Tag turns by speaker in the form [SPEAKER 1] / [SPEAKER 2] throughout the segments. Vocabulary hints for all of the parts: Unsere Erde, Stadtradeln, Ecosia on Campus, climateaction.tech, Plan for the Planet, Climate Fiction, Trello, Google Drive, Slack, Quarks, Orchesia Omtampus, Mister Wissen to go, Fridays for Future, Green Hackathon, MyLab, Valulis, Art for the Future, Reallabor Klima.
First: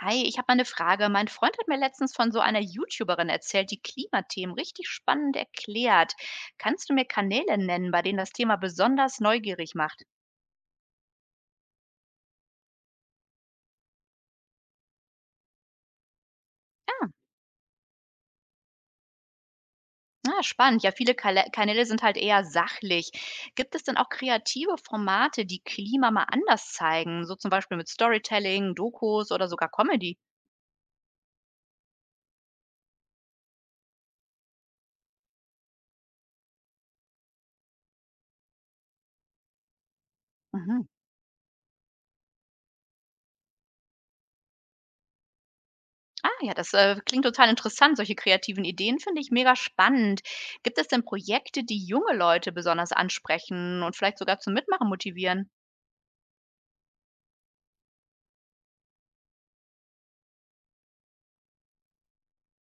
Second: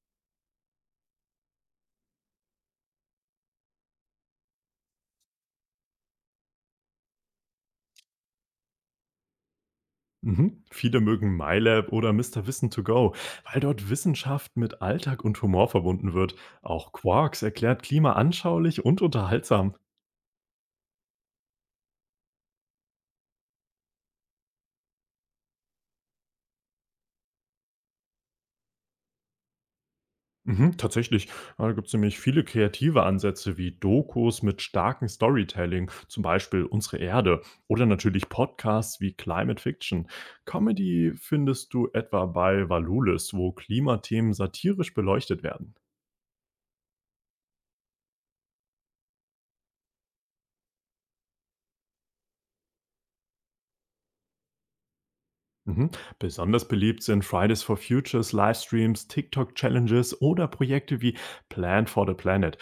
[SPEAKER 1] Hi, ich habe mal eine Frage. Mein Freund hat mir letztens von so einer YouTuberin erzählt, die Klimathemen richtig spannend erklärt. Kannst du mir Kanäle nennen, bei denen das Thema besonders neugierig macht?
[SPEAKER 2] Mhm. Viele mögen MyLab oder Mister Wissen to go, weil dort Wissenschaft mit Alltag und Humor verbunden wird. Auch
[SPEAKER 1] Ah,
[SPEAKER 2] Quarks erklärt Klima anschaulich und unterhaltsam.
[SPEAKER 1] ah, spannend. Ja, viele Kanäle sind halt eher sachlich. Gibt es denn auch kreative Formate, die Klima mal anders zeigen? So zum Beispiel mit Storytelling, Dokus oder sogar Comedy?
[SPEAKER 2] Mhm, tatsächlich, ja, da gibt es nämlich viele kreative Ansätze wie Dokus mit starkem Storytelling, zum Beispiel Unsere Erde, oder natürlich Podcasts wie Climate Fiction.
[SPEAKER 1] Mhm.
[SPEAKER 2] Comedy findest du etwa bei Valulis, wo Klimathemen satirisch beleuchtet werden.
[SPEAKER 1] Ah ja, das klingt total interessant. Solche kreativen Ideen finde ich mega spannend. Gibt es denn Projekte, die junge Leute besonders ansprechen und vielleicht sogar zum Mitmachen motivieren?
[SPEAKER 2] Mhm. Besonders beliebt sind Fridays for Futures, Livestreams, TikTok-Challenges oder Projekte wie Plan for the Planet,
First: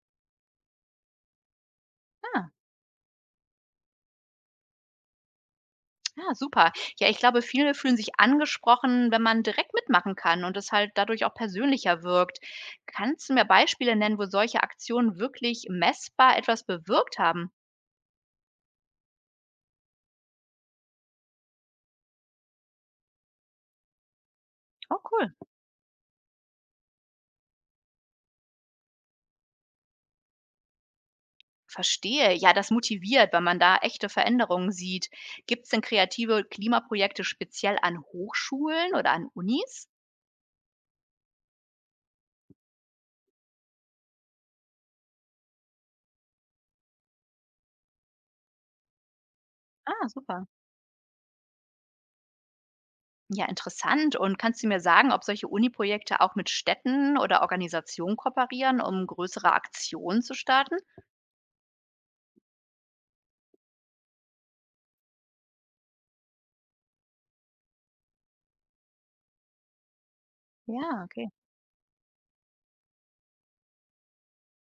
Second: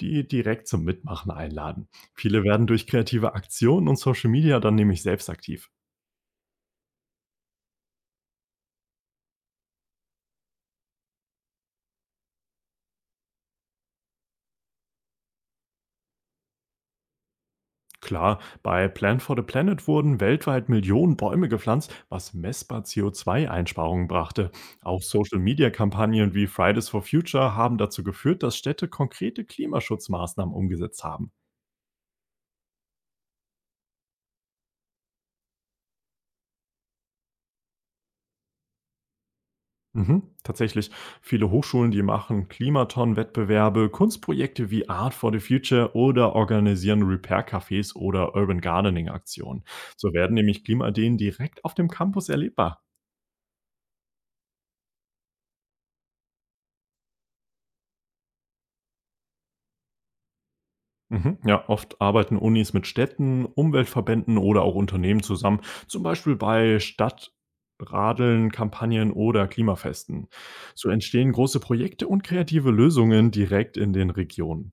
[SPEAKER 2] die direkt zum Mitmachen einladen. Viele
[SPEAKER 1] Ah,
[SPEAKER 2] werden durch kreative Aktionen und Social Media dann nämlich selbst aktiv.
[SPEAKER 1] ja, super. Ja, ich glaube, viele fühlen sich angesprochen, wenn man direkt mitmachen kann und es halt dadurch auch persönlicher wirkt. Kannst du mir Beispiele nennen, wo solche Aktionen wirklich messbar etwas bewirkt haben?
[SPEAKER 2] Klar, bei Plan for the Planet wurden weltweit Millionen Bäume gepflanzt, was messbar CO2-Einsparungen brachte.
[SPEAKER 1] Oh,
[SPEAKER 2] Auch
[SPEAKER 1] cool.
[SPEAKER 2] Social-Media-Kampagnen wie Fridays for Future haben dazu geführt, dass Städte konkrete Klimaschutzmaßnahmen umgesetzt haben.
[SPEAKER 1] Verstehe. Ja, das motiviert, weil man da echte Veränderungen sieht. Gibt es denn kreative Klimaprojekte speziell an Hochschulen oder an Unis?
[SPEAKER 2] Mhm. Tatsächlich, viele Hochschulen, die machen Klimaton-Wettbewerbe, Kunstprojekte wie Art for the Future oder organisieren Repair-Cafés oder Urban Gardening-Aktionen.
[SPEAKER 1] Ah,
[SPEAKER 2] So werden
[SPEAKER 1] super.
[SPEAKER 2] nämlich Klimaideen direkt auf dem Campus erlebbar.
[SPEAKER 1] Ja, interessant. Und kannst du mir sagen, ob solche Uni-Projekte auch mit Städten oder Organisationen kooperieren, um größere Aktionen zu starten?
[SPEAKER 2] Mhm. Ja, oft arbeiten Unis mit Städten, Umweltverbänden oder auch Unternehmen zusammen, zum Beispiel bei Stadtradeln, Kampagnen oder Klimafesten. So
[SPEAKER 1] Ja, okay.
[SPEAKER 2] entstehen große Projekte und kreative Lösungen direkt in den Regionen.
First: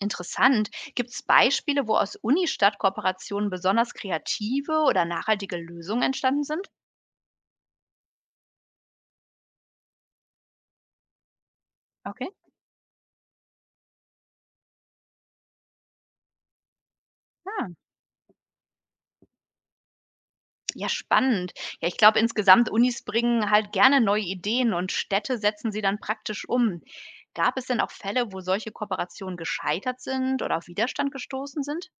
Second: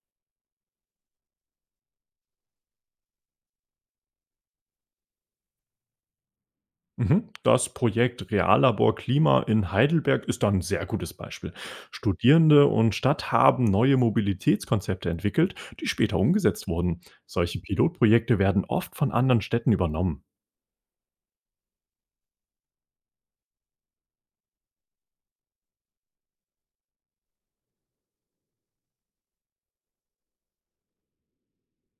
[SPEAKER 1] Interessant. Gibt es Beispiele, wo aus Uni-Stadt-Kooperationen besonders kreative oder nachhaltige Lösungen entstanden sind?
[SPEAKER 2] Mhm. Das Projekt Reallabor Klima in Heidelberg ist da 'n sehr gutes Beispiel.
[SPEAKER 1] Okay.
[SPEAKER 2] Studierende und Stadt haben neue Mobilitätskonzepte entwickelt, die später umgesetzt wurden. Solche
[SPEAKER 1] Ja.
[SPEAKER 2] Pilotprojekte werden oft von anderen Städten übernommen.
[SPEAKER 1] Ja, spannend. Ja, ich glaube, insgesamt Unis bringen halt gerne neue Ideen und Städte setzen sie dann praktisch um. Gab es denn auch Fälle, wo solche Kooperationen gescheitert sind oder auf Widerstand gestoßen sind?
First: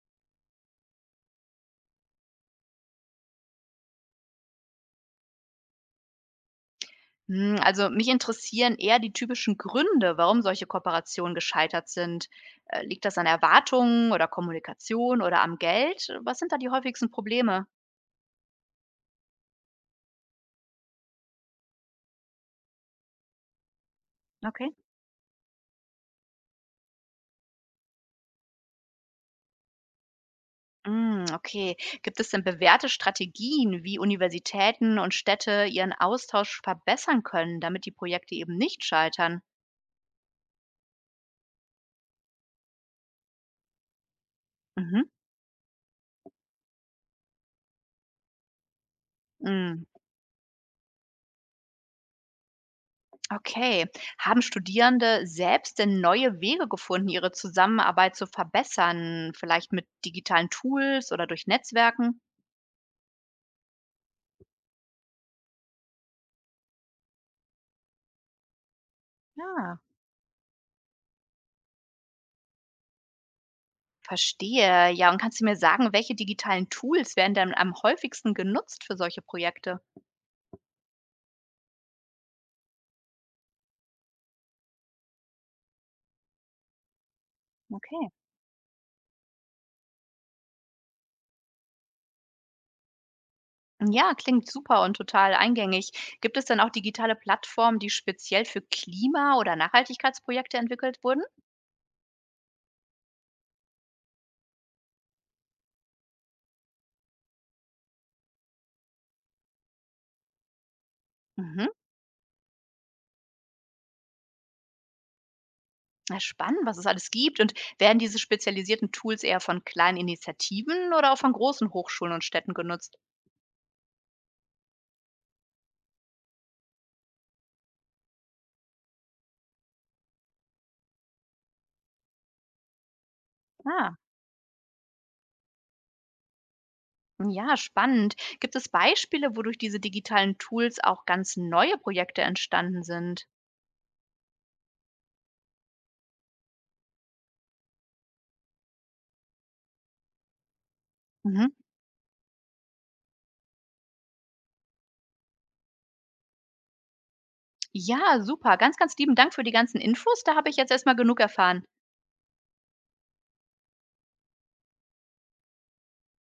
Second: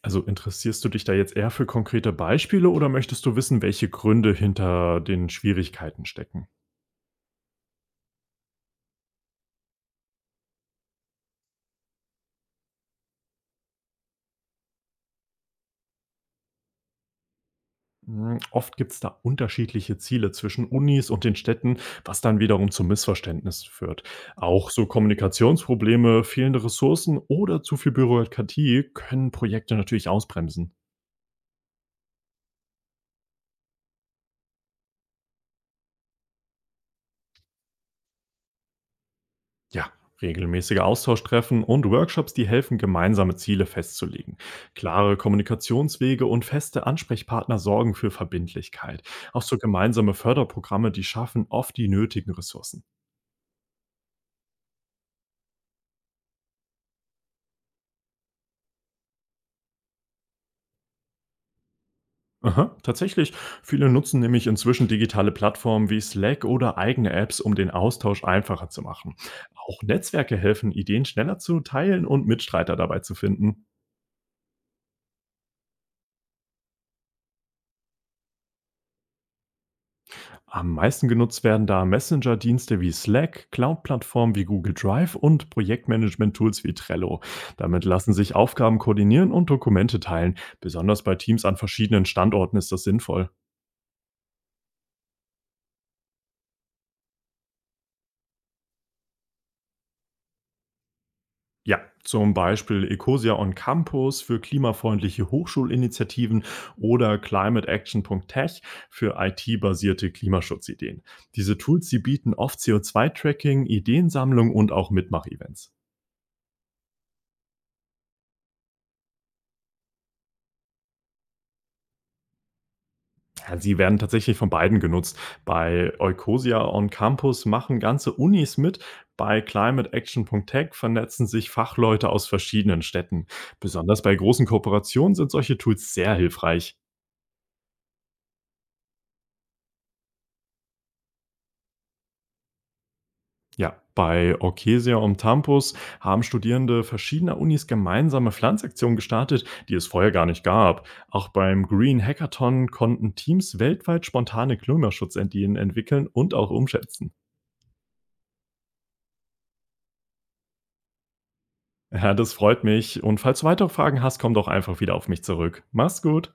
[SPEAKER 2] Also interessierst du dich da jetzt eher für konkrete Beispiele, oder möchtest du wissen, welche Gründe hinter den Schwierigkeiten stecken?
[SPEAKER 1] Hm, also mich interessieren eher die typischen Gründe, warum solche Kooperationen gescheitert sind. Liegt das an Erwartungen oder Kommunikation oder am Geld? Was sind da die häufigsten Probleme?
[SPEAKER 2] Hm, oft gibt es da unterschiedliche Ziele zwischen Unis und den Städten, was dann wiederum zu Missverständnissen führt. Auch
[SPEAKER 1] Okay.
[SPEAKER 2] so Kommunikationsprobleme, fehlende Ressourcen oder zu viel Bürokratie können Projekte natürlich ausbremsen.
[SPEAKER 1] Hm, okay. Gibt es denn bewährte Strategien, wie Universitäten und Städte ihren Austausch verbessern können, damit die Projekte eben nicht scheitern?
[SPEAKER 2] Ja, regelmäßige Austauschtreffen und Workshops, die helfen, gemeinsame Ziele festzulegen.
[SPEAKER 1] Mhm.
[SPEAKER 2] Klare Kommunikationswege und feste Ansprechpartner sorgen für Verbindlichkeit. Auch so
[SPEAKER 1] Hm,
[SPEAKER 2] gemeinsame Förderprogramme, die schaffen oft die nötigen Ressourcen.
[SPEAKER 1] okay. Haben Studierende selbst denn neue Wege gefunden, ihre Zusammenarbeit zu verbessern, vielleicht mit digitalen Tools oder durch Netzwerken?
[SPEAKER 2] Aha, tatsächlich. Viele nutzen nämlich inzwischen digitale Plattformen wie Slack oder eigene Apps, um den Austausch einfacher zu machen.
[SPEAKER 1] Ja,
[SPEAKER 2] Auch Netzwerke helfen, Ideen schneller zu teilen und Mitstreiter dabei zu finden.
[SPEAKER 1] verstehe. Ja, und kannst du mir sagen, welche digitalen Tools werden denn am häufigsten genutzt für solche Projekte?
[SPEAKER 2] Am meisten genutzt werden da Messenger-Dienste wie Slack, Cloud-Plattformen wie Google Drive und Projektmanagement-Tools wie Trello. Damit
[SPEAKER 1] Okay.
[SPEAKER 2] lassen sich Aufgaben koordinieren und Dokumente teilen. Besonders bei Teams an verschiedenen Standorten ist das sinnvoll.
[SPEAKER 1] Ja, klingt super und total eingängig. Gibt es denn auch digitale Plattformen, die speziell für Klima- oder Nachhaltigkeitsprojekte entwickelt wurden?
[SPEAKER 2] Ja, zum Beispiel Ecosia on Campus für klimafreundliche Hochschulinitiativen oder climateaction.tech für IT-basierte Klimaschutzideen. Diese
[SPEAKER 1] Mhm.
[SPEAKER 2] Tools, sie bieten oft CO2-Tracking, Ideensammlung und auch Mitmach-Events.
[SPEAKER 1] Na, spannend, was es alles gibt. Und werden diese spezialisierten Tools eher von kleinen Initiativen oder auch von großen Hochschulen und Städten genutzt?
[SPEAKER 2] Ja, sie werden tatsächlich von beiden genutzt. Bei Ecosia on Campus machen ganze Unis mit. Bei climateaction.tech vernetzen sich Fachleute aus verschiedenen Städten.
[SPEAKER 1] Ah,
[SPEAKER 2] Besonders bei großen Kooperationen sind solche Tools sehr hilfreich.
[SPEAKER 1] ja, spannend. Gibt es Beispiele, wodurch diese digitalen Tools auch ganz neue Projekte entstanden sind?
[SPEAKER 2] Ja, bei Orchesia Omtampus haben Studierende verschiedener Unis gemeinsame Pflanzaktionen gestartet, die es vorher gar nicht gab. Auch
[SPEAKER 1] Mhm.
[SPEAKER 2] beim Green Hackathon konnten Teams weltweit spontane Klimaschutzideen entwickeln und auch umschätzen.
[SPEAKER 1] Ja, super. Ganz, ganz lieben Dank für die ganzen Infos. Da habe ich jetzt erstmal genug erfahren.
[SPEAKER 2] Ja, das freut mich. Und falls du weitere Fragen hast, komm doch einfach wieder auf mich zurück. Mach's gut.